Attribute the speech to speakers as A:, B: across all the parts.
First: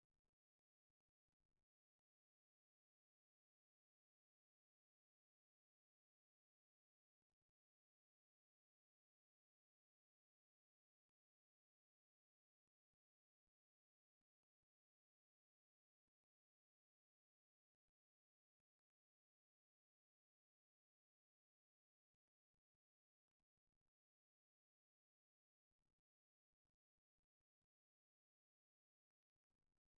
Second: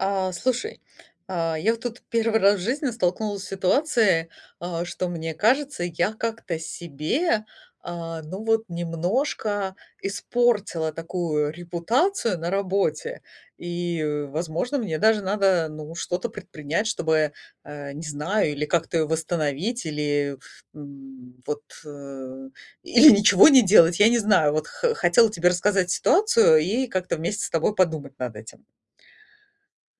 A: А, слушай, а, я вот тут 1 раз в жизни столкнулась с ситуацией, а, что мне кажется, я как-то себе, а, ну вот немножко испортила такую репутацию на работе. И, возможно, мне даже надо, ну, что-то предпринять, чтобы, а, не знаю, или как-то восстановить, или, м, вот, э, или ничего не делать. Я не знаю, вот х хотела тебе рассказать ситуацию и как-то вместе с тобой подумать над этим.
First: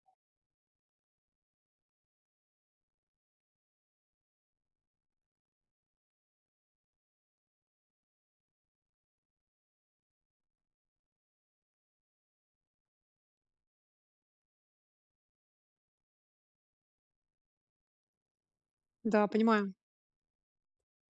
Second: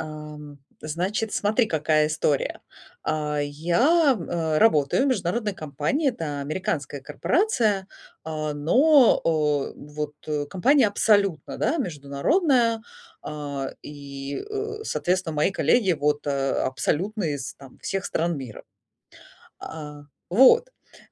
A: Ам, значит, смотри, какая история. А, я, э, работаю в международной компании, это американская корпорация, а, но, э, вот, э, компания абсолютно, да, международная, а, и, э, соответственно, мои коллеги вот, э, абсолютно из там всех стран мира,
B: Да, понимаю.
A: а, вот.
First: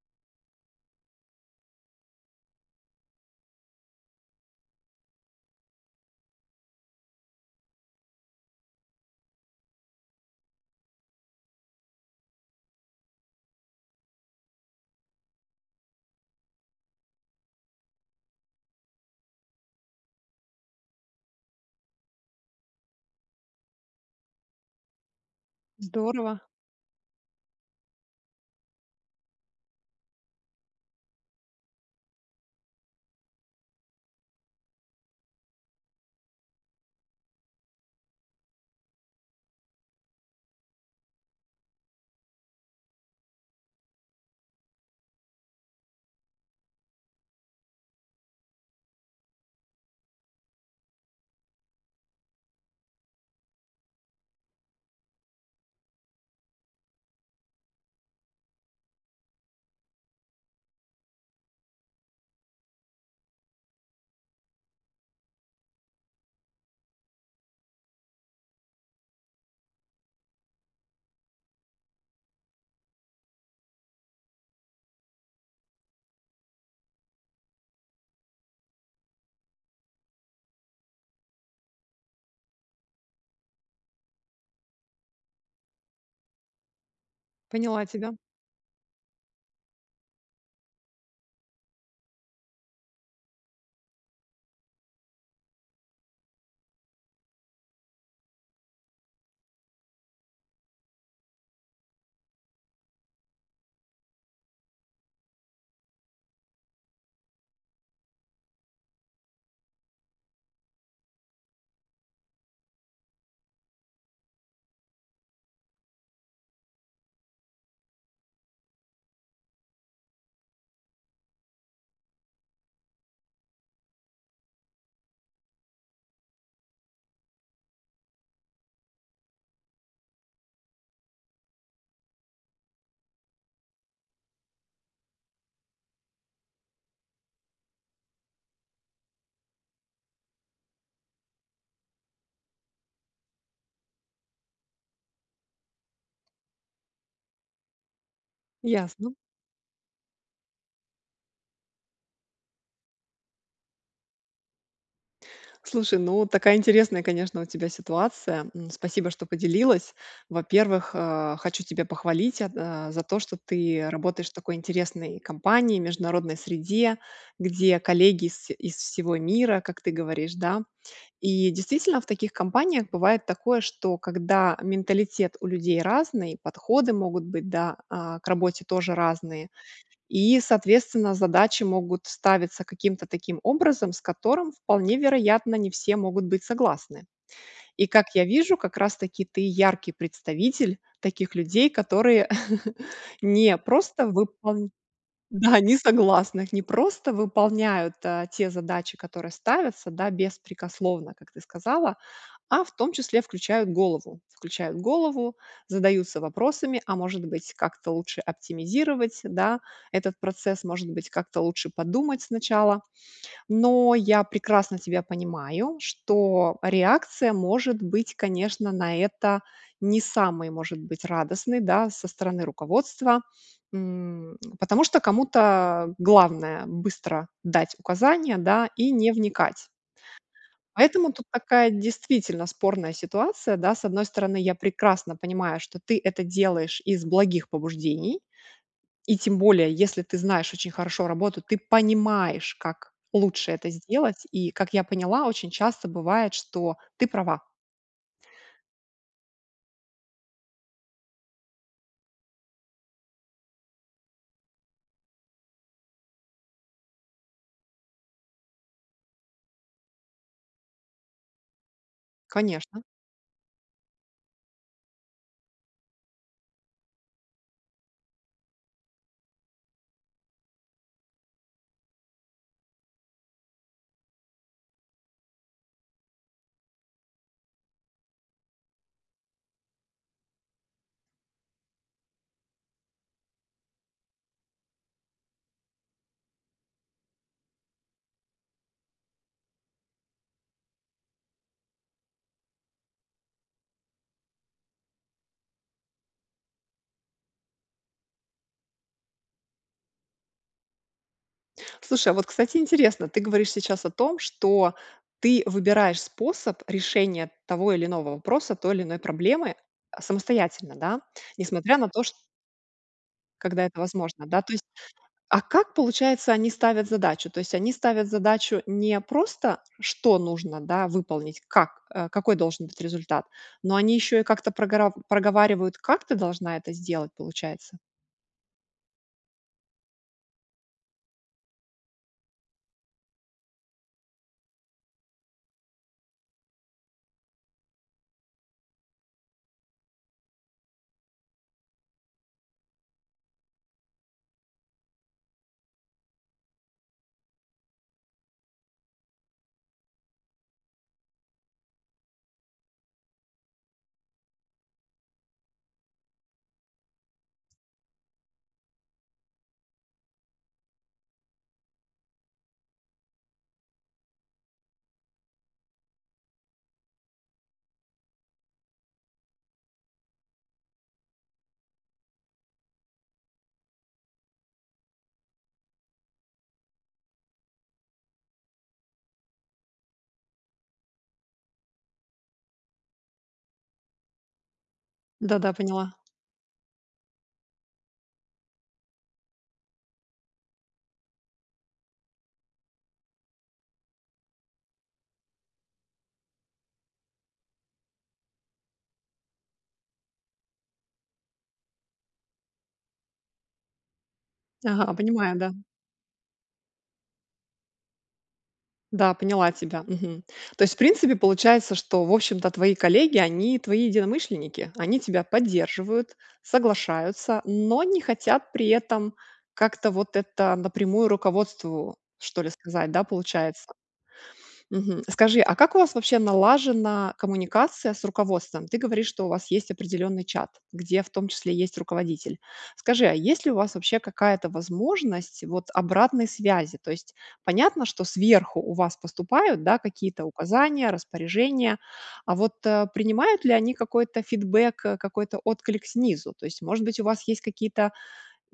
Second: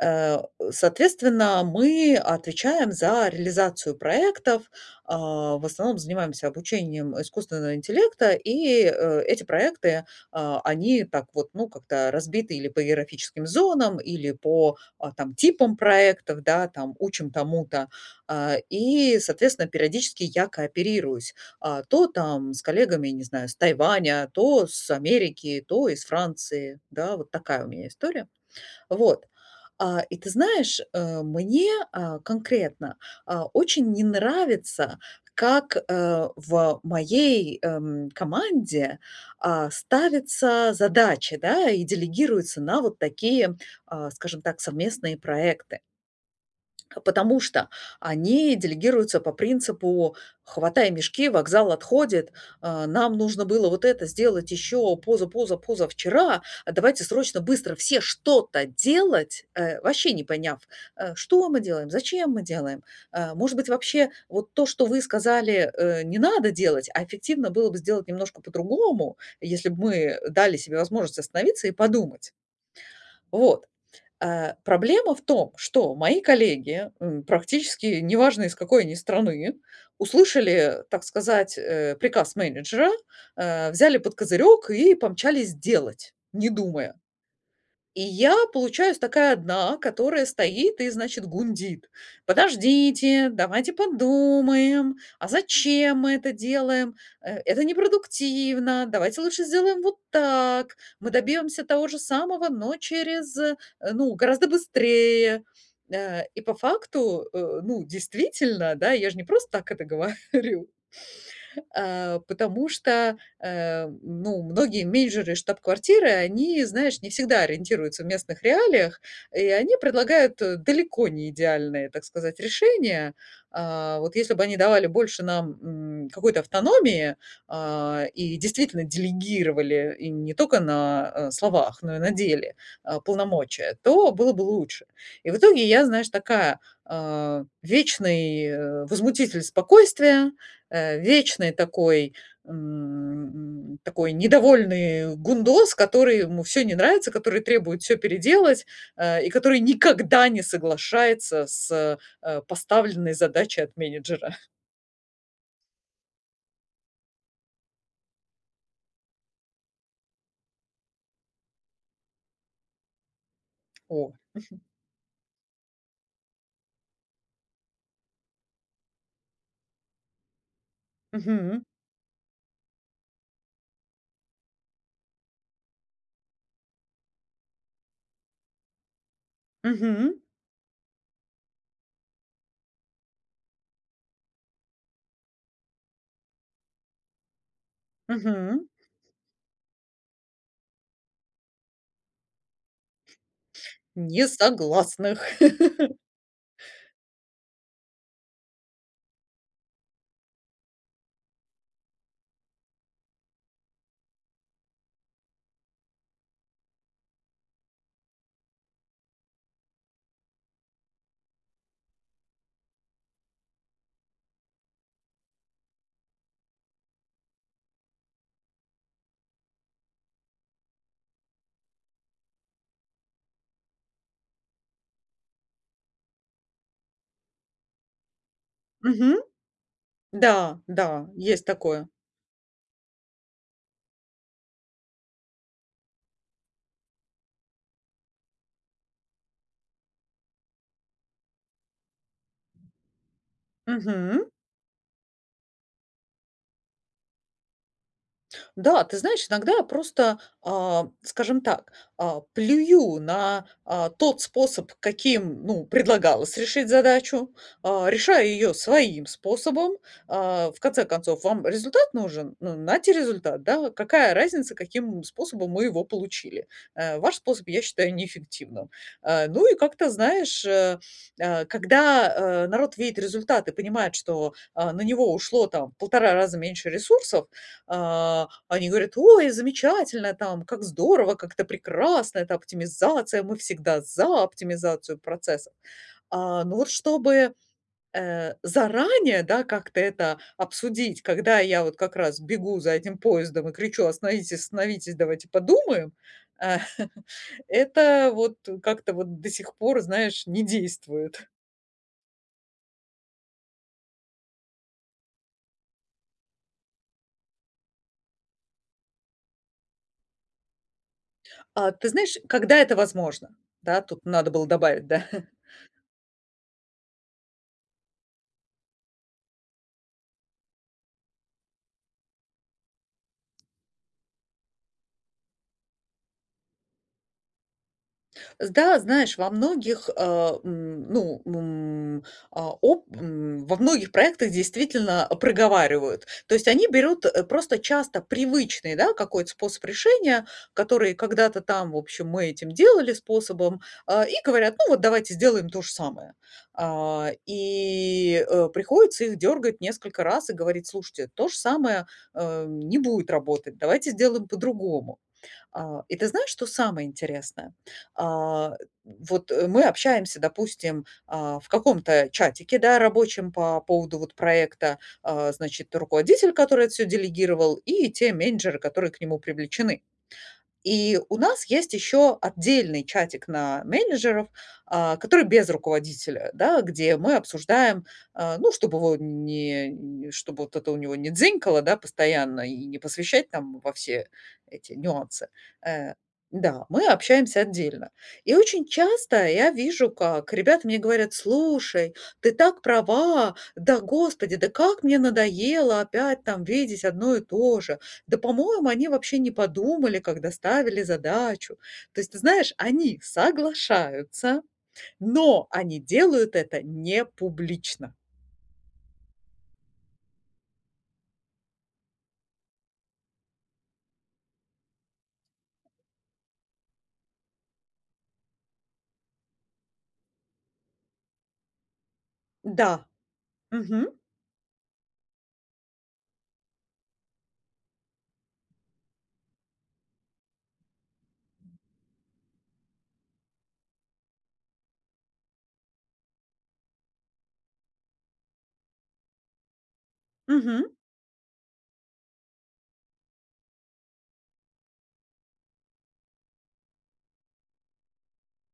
A: Э, соответственно, мы отвечаем за реализацию проектов, а, в основном занимаемся обучением искусственного интеллекта, и, э, эти проекты, а, они так вот, ну, как-то разбиты или по географическим зонам, или по, а, там типам проектов, да, там учим тому-то. А, и, соответственно, периодически я кооперируюсь, а, то там с коллегами, не знаю, с Тайваня, то с Америки, то из
B: Здорово!
A: Франции, да, вот такая у меня история. Вот, а, и ты знаешь, а, мне, а, конкретно, а, очень не нравится, как, э, в моей, эм, команде, а, ставятся задачи, да, и делегируются на вот такие, а, скажем так, совместные проекты. Потому что они делегируются по принципу "хватай мешки- вокзал отходит". А нам нужно было вот это сделать еще позапозапозавчера, "давайте, срочно, быстро все что-то делать!" Э, вообще не поняв, э, что мы делаем, зачем мы делаем? А, может быть вообще вот то, что вы сказали, э, не надо делать, а эффективно было бы сделать немножко по-другому, если бы мы, э, дали себе возможность остановиться и подумать. Вот, э, проблема в том, что мои коллеги, м, практически неважно из какой они страны, услышали, так сказать, э, приказ менеджера, э, взяли под козырек и помчались делать, не думая.
B: Поняла
A: И
B: тебя.
A: я получаюсь такая одна, которая стоит и значит гундит: "Подождите, давайте подумаем. А зачем мы это делаем? Э, это непродуктивно. Давайте лучше сделаем вот так. Мы добьемся того же самого, но через ну, гораздо быстрее". Э, и по факту, э, ну действительно, да, я же не просто так это говорю. А, потому что, э, ну, многие менеджеры из штаб-квартиры, они, знаешь, не всегда ориентируются в местных реалиях, и они предлагают далеко не идеальные, так сказать, решения. А, вот если бы они давали больше нам, м, какой-то автономии, а, и действительно делегировали и не только на, э, словах, но и на деле, а, полномочия, то было бы лучше. И в итоге я, знаешь, такая, а, вечный, э, возмутитель спокойствия, э, вечный такой, м, такой недовольный гундос, который ему всё не нравится, который требует всё переделать,
B: Ясно.
A: а, и который никогда не соглашается с, а, поставленной задачей от менеджера.
B: Слушай, ну такая интересная, конечно, у тебя ситуация. М, спасибо, что поделилась. Во-первых, а, хочу тебя похвалить, а, за то, что ты
A: О.
B: работаешь в такой интересной компании, международной среде, где коллеги из из всего мира, как ты говоришь, да. И,
A: Мгм.
B: действительно, в таких компаниях бывает такое, что когда менталитет у людей разный, подходы могут быть, да, а, к работе тоже разные.
A: Мгм.
B: И, соответственно, задачи могут ставиться каким-то таким образом, с которым, вполне вероятно, не все могут быть согласны. И, как я вижу,
A: Мгм.
B: как раз-таки ты яркий представитель таких людей, которые,, не просто выпол
A: Несогласных.
B: да, не согласных. Не просто выполняют, а, те задачи, которые ставятся, да, беспрекословно, как ты сказала. А в том числе включают голову. Включают голову, задаются вопросами: "А может быть, как-то лучше оптимизировать, да, этот процесс? Может быть, как-то лучше подумать сначала?" Но я прекрасно тебя понимаю, что реакция может быть, конечно, на это не самой, может быть, радостной, да, со стороны руководства. М, потому что кому-то главное быстро дать указания, да, и не
A: Мгм.
B: вникать.
A: Да, да.
B: Поэтому тут
A: Есть
B: такая,
A: такое.
B: действительно, спорная ситуация, да. С одной стороны, я прекрасно понимаю, что ты это делаешь из благих побуждений. И тем более, если ты знаешь очень хорошо работу, ты понимаешь, как лучше это
A: Мгм.
B: сделать. И, как я поняла, очень часто бывает, что ты права.
A: Да, ты знаешь, иногда просто, а, скажем так, а, плюю на, а, тот способ, каким, ну, предлагалось решить задачу, а, решая ее своим способом. А, в конце концов, вам результат нужен? Ну,
B: Конечно.
A: нате результат, да. Вот какая разница, каким способом мы его получили? Э, ваш способ я считаю неэффективным. Э, ну и как-то, знаешь, э, когда, э, народ видит результат и понимает, что, а, на него ушло там в 1,5 раза меньше ресурсов, э, они говорят: "Ой, замечательно!" Там, "Как здорово!". "Как это прекрасно!". "Это оптимизация!". "Мы всегда за оптимизацию процесса!" А, но вот чтобы, э, заранее, да, как-то это обсудить, когда я вот как раз бегу за этим поездом и кричу: "Остановитесь, остановитесь, давайте подумаем!" Э. Это вот как-то вот до сих пор, знаешь, не действует.
B: Слушай, а вот, кстати, интересно! Ты говоришь сейчас о том, что ты выбираешь способ решения того или иного вопроса, той или иной проблемы самостоятельно, да.
A: А
B: Несмотря на
A: ты
B: то, чт
A: знаешь, когда это возможно?
B: Когда это
A: Да, тут
B: возможно,
A: надо
B: да,
A: было
B: то есть.
A: добавить, да.
B: А как получается, они ставят задачу? То есть они ставят задачу не просто, что нужно, да, выполнить? Как, какой должен быть результат, но они еще и как-то прогорар проговаривают, как ты должна это сделать, получается.
A: С да, знаешь, во многих, э, м, ну, м, а, о м, во многих проектах, действительно, проговаривают. То есть, они берут, э, просто часто привычный, да, какой-то способ решения, который когда-то там в общем мы этим делали способом, а, и говорят: Ну, вот давайте сделаем то же самое. А, и, э, приходится их дёргать несколько раз и говорить: Слушайте, то же самое, э, не будет работать, давайте сделаем по-другому. А, и ты знаешь, что самое интересное? А, вот мы общаемся, допустим, а, в каком-то чатике, да, рабочем по поводу вот проекта, э, значит, руководитель, который это всё делегировал, и те менеджеры, которые к нему привлечены. И у нас есть еще отдельный чатик на менеджеров, а, который без руководителя, да, где мы обсуждаем, э, ну, чтоб его не н чтоб вот это у него не дзинькало, да, постоянно и не посвящать, там, во все эти нюансы.
B: Да-да, поняла.
A: Э, да, мы общаемся отдельно. И очень часто я вижу, как ребята мне говорят: Слушай, ты так права, да господи, да как мне надоело опять там видеть одно и то же. Да, по-моему, они вообще не подумали, когда ставили задачу. То есть, ты знаешь, они соглашаются,
B: Ага. Понимаю,
A: но
B: да.
A: они делают это непублично.
B: Да, поняла тебя. Мгм. То есть в принципе получается, что в общем-то твои коллеги они твои единомышленники, они тебя поддерживают, соглашаются, но не хотят при этом как-то вот это напрямую руководству что ли
A: Да.
B: сказать. Да, получается.
A: Мгм.
B: Мгм. Скажи, а как у вас вообще налажена коммуникация с руководством? Ты говоришь, что у вас есть определенный чат, где в том числе есть руководитель. Скажи, а есть ли у вас вообще какая-то возможность вот обратной связи? То есть понятно, что сверху у вас поступают, да, какие-то
A: Мгм.
B: указания, распоряжения, а вот, а, принимают ли они какой-то фидбэк, какой-то отклик снизу? То есть, может быть, у вас есть какие-то,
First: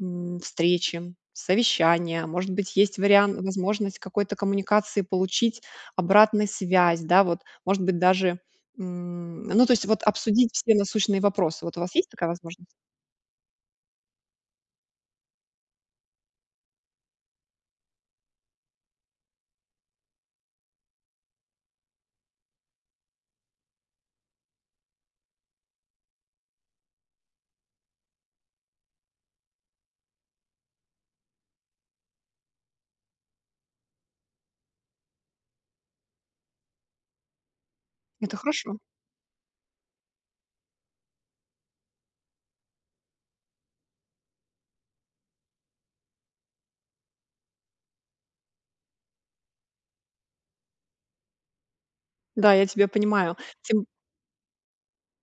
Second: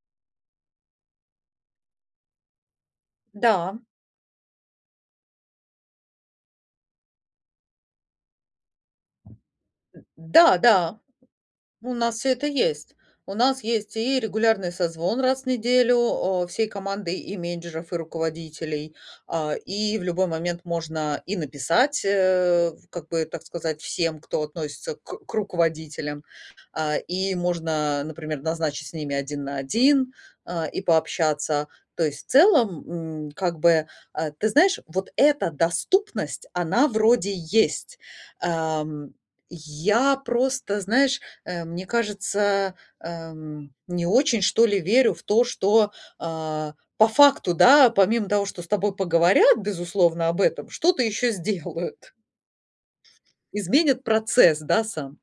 B: м, встречи, совещания, может быть есть вариан
A: Да.
B: возможность какой-то коммуникации получить обратный связь, да, вот. Может быть даже, м, ну, то есть обсудить вот все
A: Да-да.
B: насущные вопросы. Вот у
A: У
B: вас есть
A: нас
B: такая
A: всё это
B: возможность?
A: есть. У нас есть и регулярный созвон раз в неделю, а, всей командой, и менеджеров, и руководителей. А, и в любой момент можно и написать, э, как бы так сказать всем, кто относится к к руководителям. А, и можно, например, назначить с ними один на один, а, и пообщаться. То есть, в целом, м, как бы, э, ты знаешь, вот эта доступность она вроде есть.
B: Это хорошо.
A: Эм, я просто, знаешь, э, мне кажется, эм, не очень, что ли, верю в то, что, э, по факту, да, помимо того, что с тобой поговорят, безусловно, об этом, что-то еще сделают
B: Да, я тебя понимаю. Тем
A: ...изменят процесс, да, сам?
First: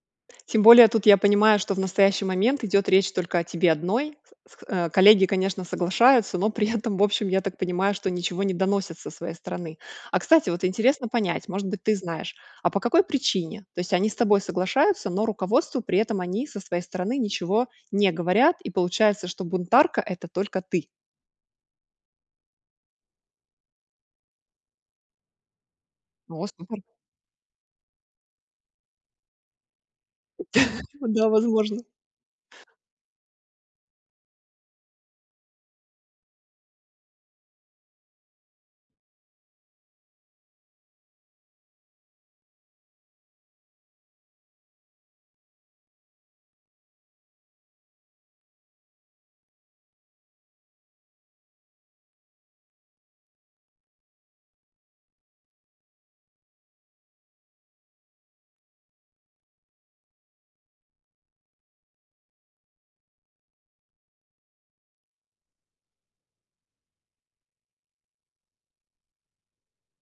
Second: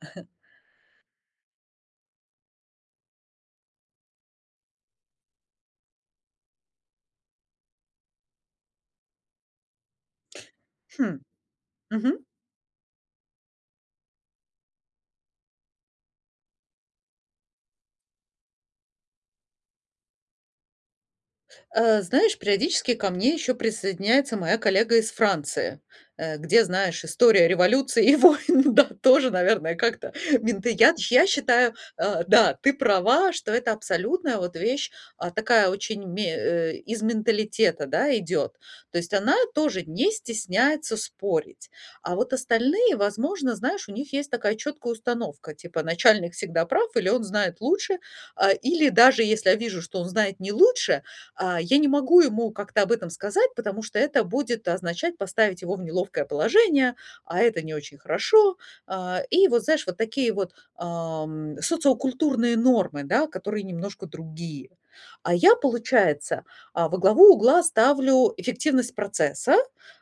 B: тем более тут я понимаю, что в настоящий момент идет речь только о тебе одной. С с коллеги, конечно, соглашаются, но при этом в общем я так понимаю, что ничего не доносят со своей стороны. А, кстати, вот интересно
A: Хм.
B: понять, может быть ты
A: Мгм.
B: знаешь, а по какой причине? То есть они с тобой соглашаются, но руководству при этом они со своей стороны ничего не говорят и получается что бунтарка это только ты.
A: Э, знаешь, периодически ко мне ещё присоединяется моя коллега из Франции, э,
B: О,
A: где,
B: супер!
A: знаешь, история революции и войн да тоже, наверное, как-то мента Я ты я
B: Да,
A: считаю,
B: возможно.
A: э да, ты права, что это абсолютная вот вещь, а такая очень ме э, из менталитета, да, идет. То есть она тоже не стесняется спорить. А вот остальные, возможно, знаешь, у них есть такая четкая установка, типа, начальник всегда прав или он знает лучше. А, или даже если я вижу, что он знает не лучше, а, я не могу ему как-то об этом сказать, потому что это будет означать поставить его в неловкое положение, а это не очень хорошо. А, и вот, знаешь, вот такие вот, ам, социокультурные нормы, да, которые немножко другие. А я, получается, а, во главу угла ставлю эффективность процесса,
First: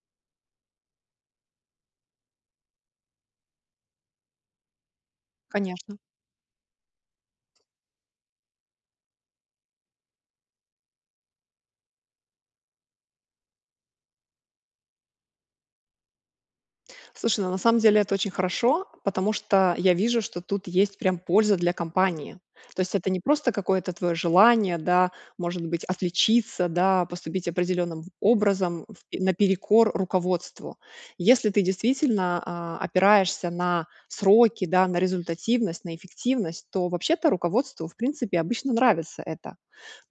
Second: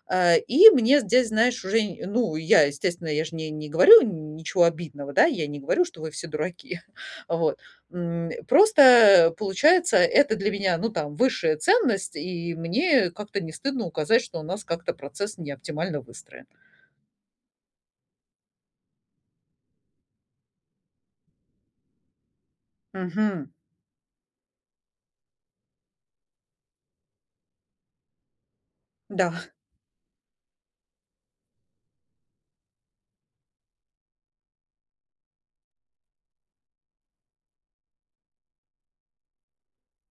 A: а, и мне здесь, знаешь, уже, а, ну, и я, естественно, я же не не говорю ничего обидного да, я не говорю,
B: Конечно.
A: что вы все дураки, вот, м. Просто, э, получается, это для меня ну там высшая ценность, и мне как-то не стыдно указать, что у нас как-то процесс не оптимально выстроен.
B: Слушай, ну на самом деле это очень хорошо, потому что я вижу, что тут есть прям польза для компании. То есть это не
A: Мгм.
B: просто какое-то твоё желание, да, может быть, отличиться, да, поступить определенным образом, в
A: Да.
B: наперекор руководству. Если ты действительно, а, опираешься на сроки, да, на результативность, на эффективность, то вообще-то руководству, в принципе, обычно нравится это.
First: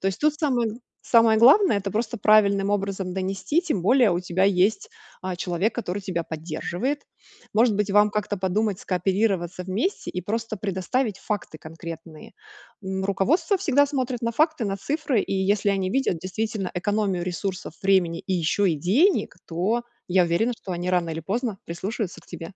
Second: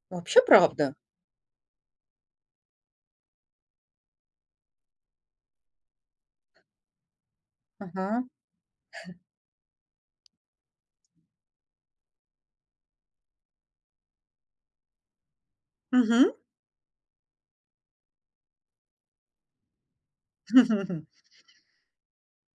B: То есть тут
A: Вообще,
B: самое
A: правда.
B: самое главное это просто правильным образом донести, тем более у тебя есть, а, человек, который тебя поддерживает. Может быть вам
A: Мгм.
B: как-то подумать, скооперироваться вместе и просто предоставить факты конкретные. М, руководство всегда смотрит на факты на цифры и если они видят
A: Мгм.
B: действительно экономию ресурсов, времени, и еще и денег, то я уверена, что они рано или поздно прислушаются к тебе.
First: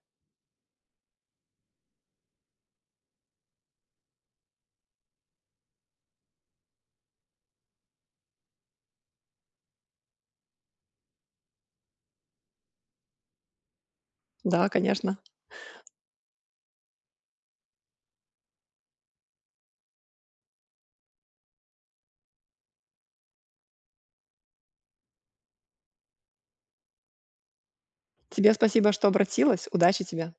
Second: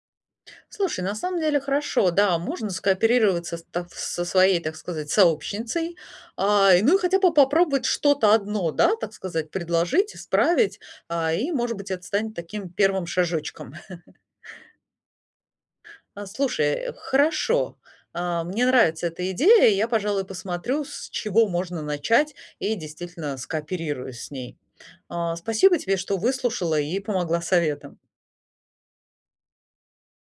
A: Слушай, на самом деле, хорошо. Да, можно скооперироваться с та в со своей, так сказать, сообщницей, а, и ну, и хотя бы попробовать что-то одно, да, так сказать, предложить, исправить, а, и, может быть, это станет таким 1 шажочком.
B: Да, конечно.
A: А, слушай, хорошо. А, мне нравится эта идея. И я, пожалуй, посмотрю, с чего можно начать, и, действительно, скооперируюсь с ней, а, спасибо тебе, что выслушала и помогла советом.
B: Тебе спасибо, что обратилась. Удачи тебе.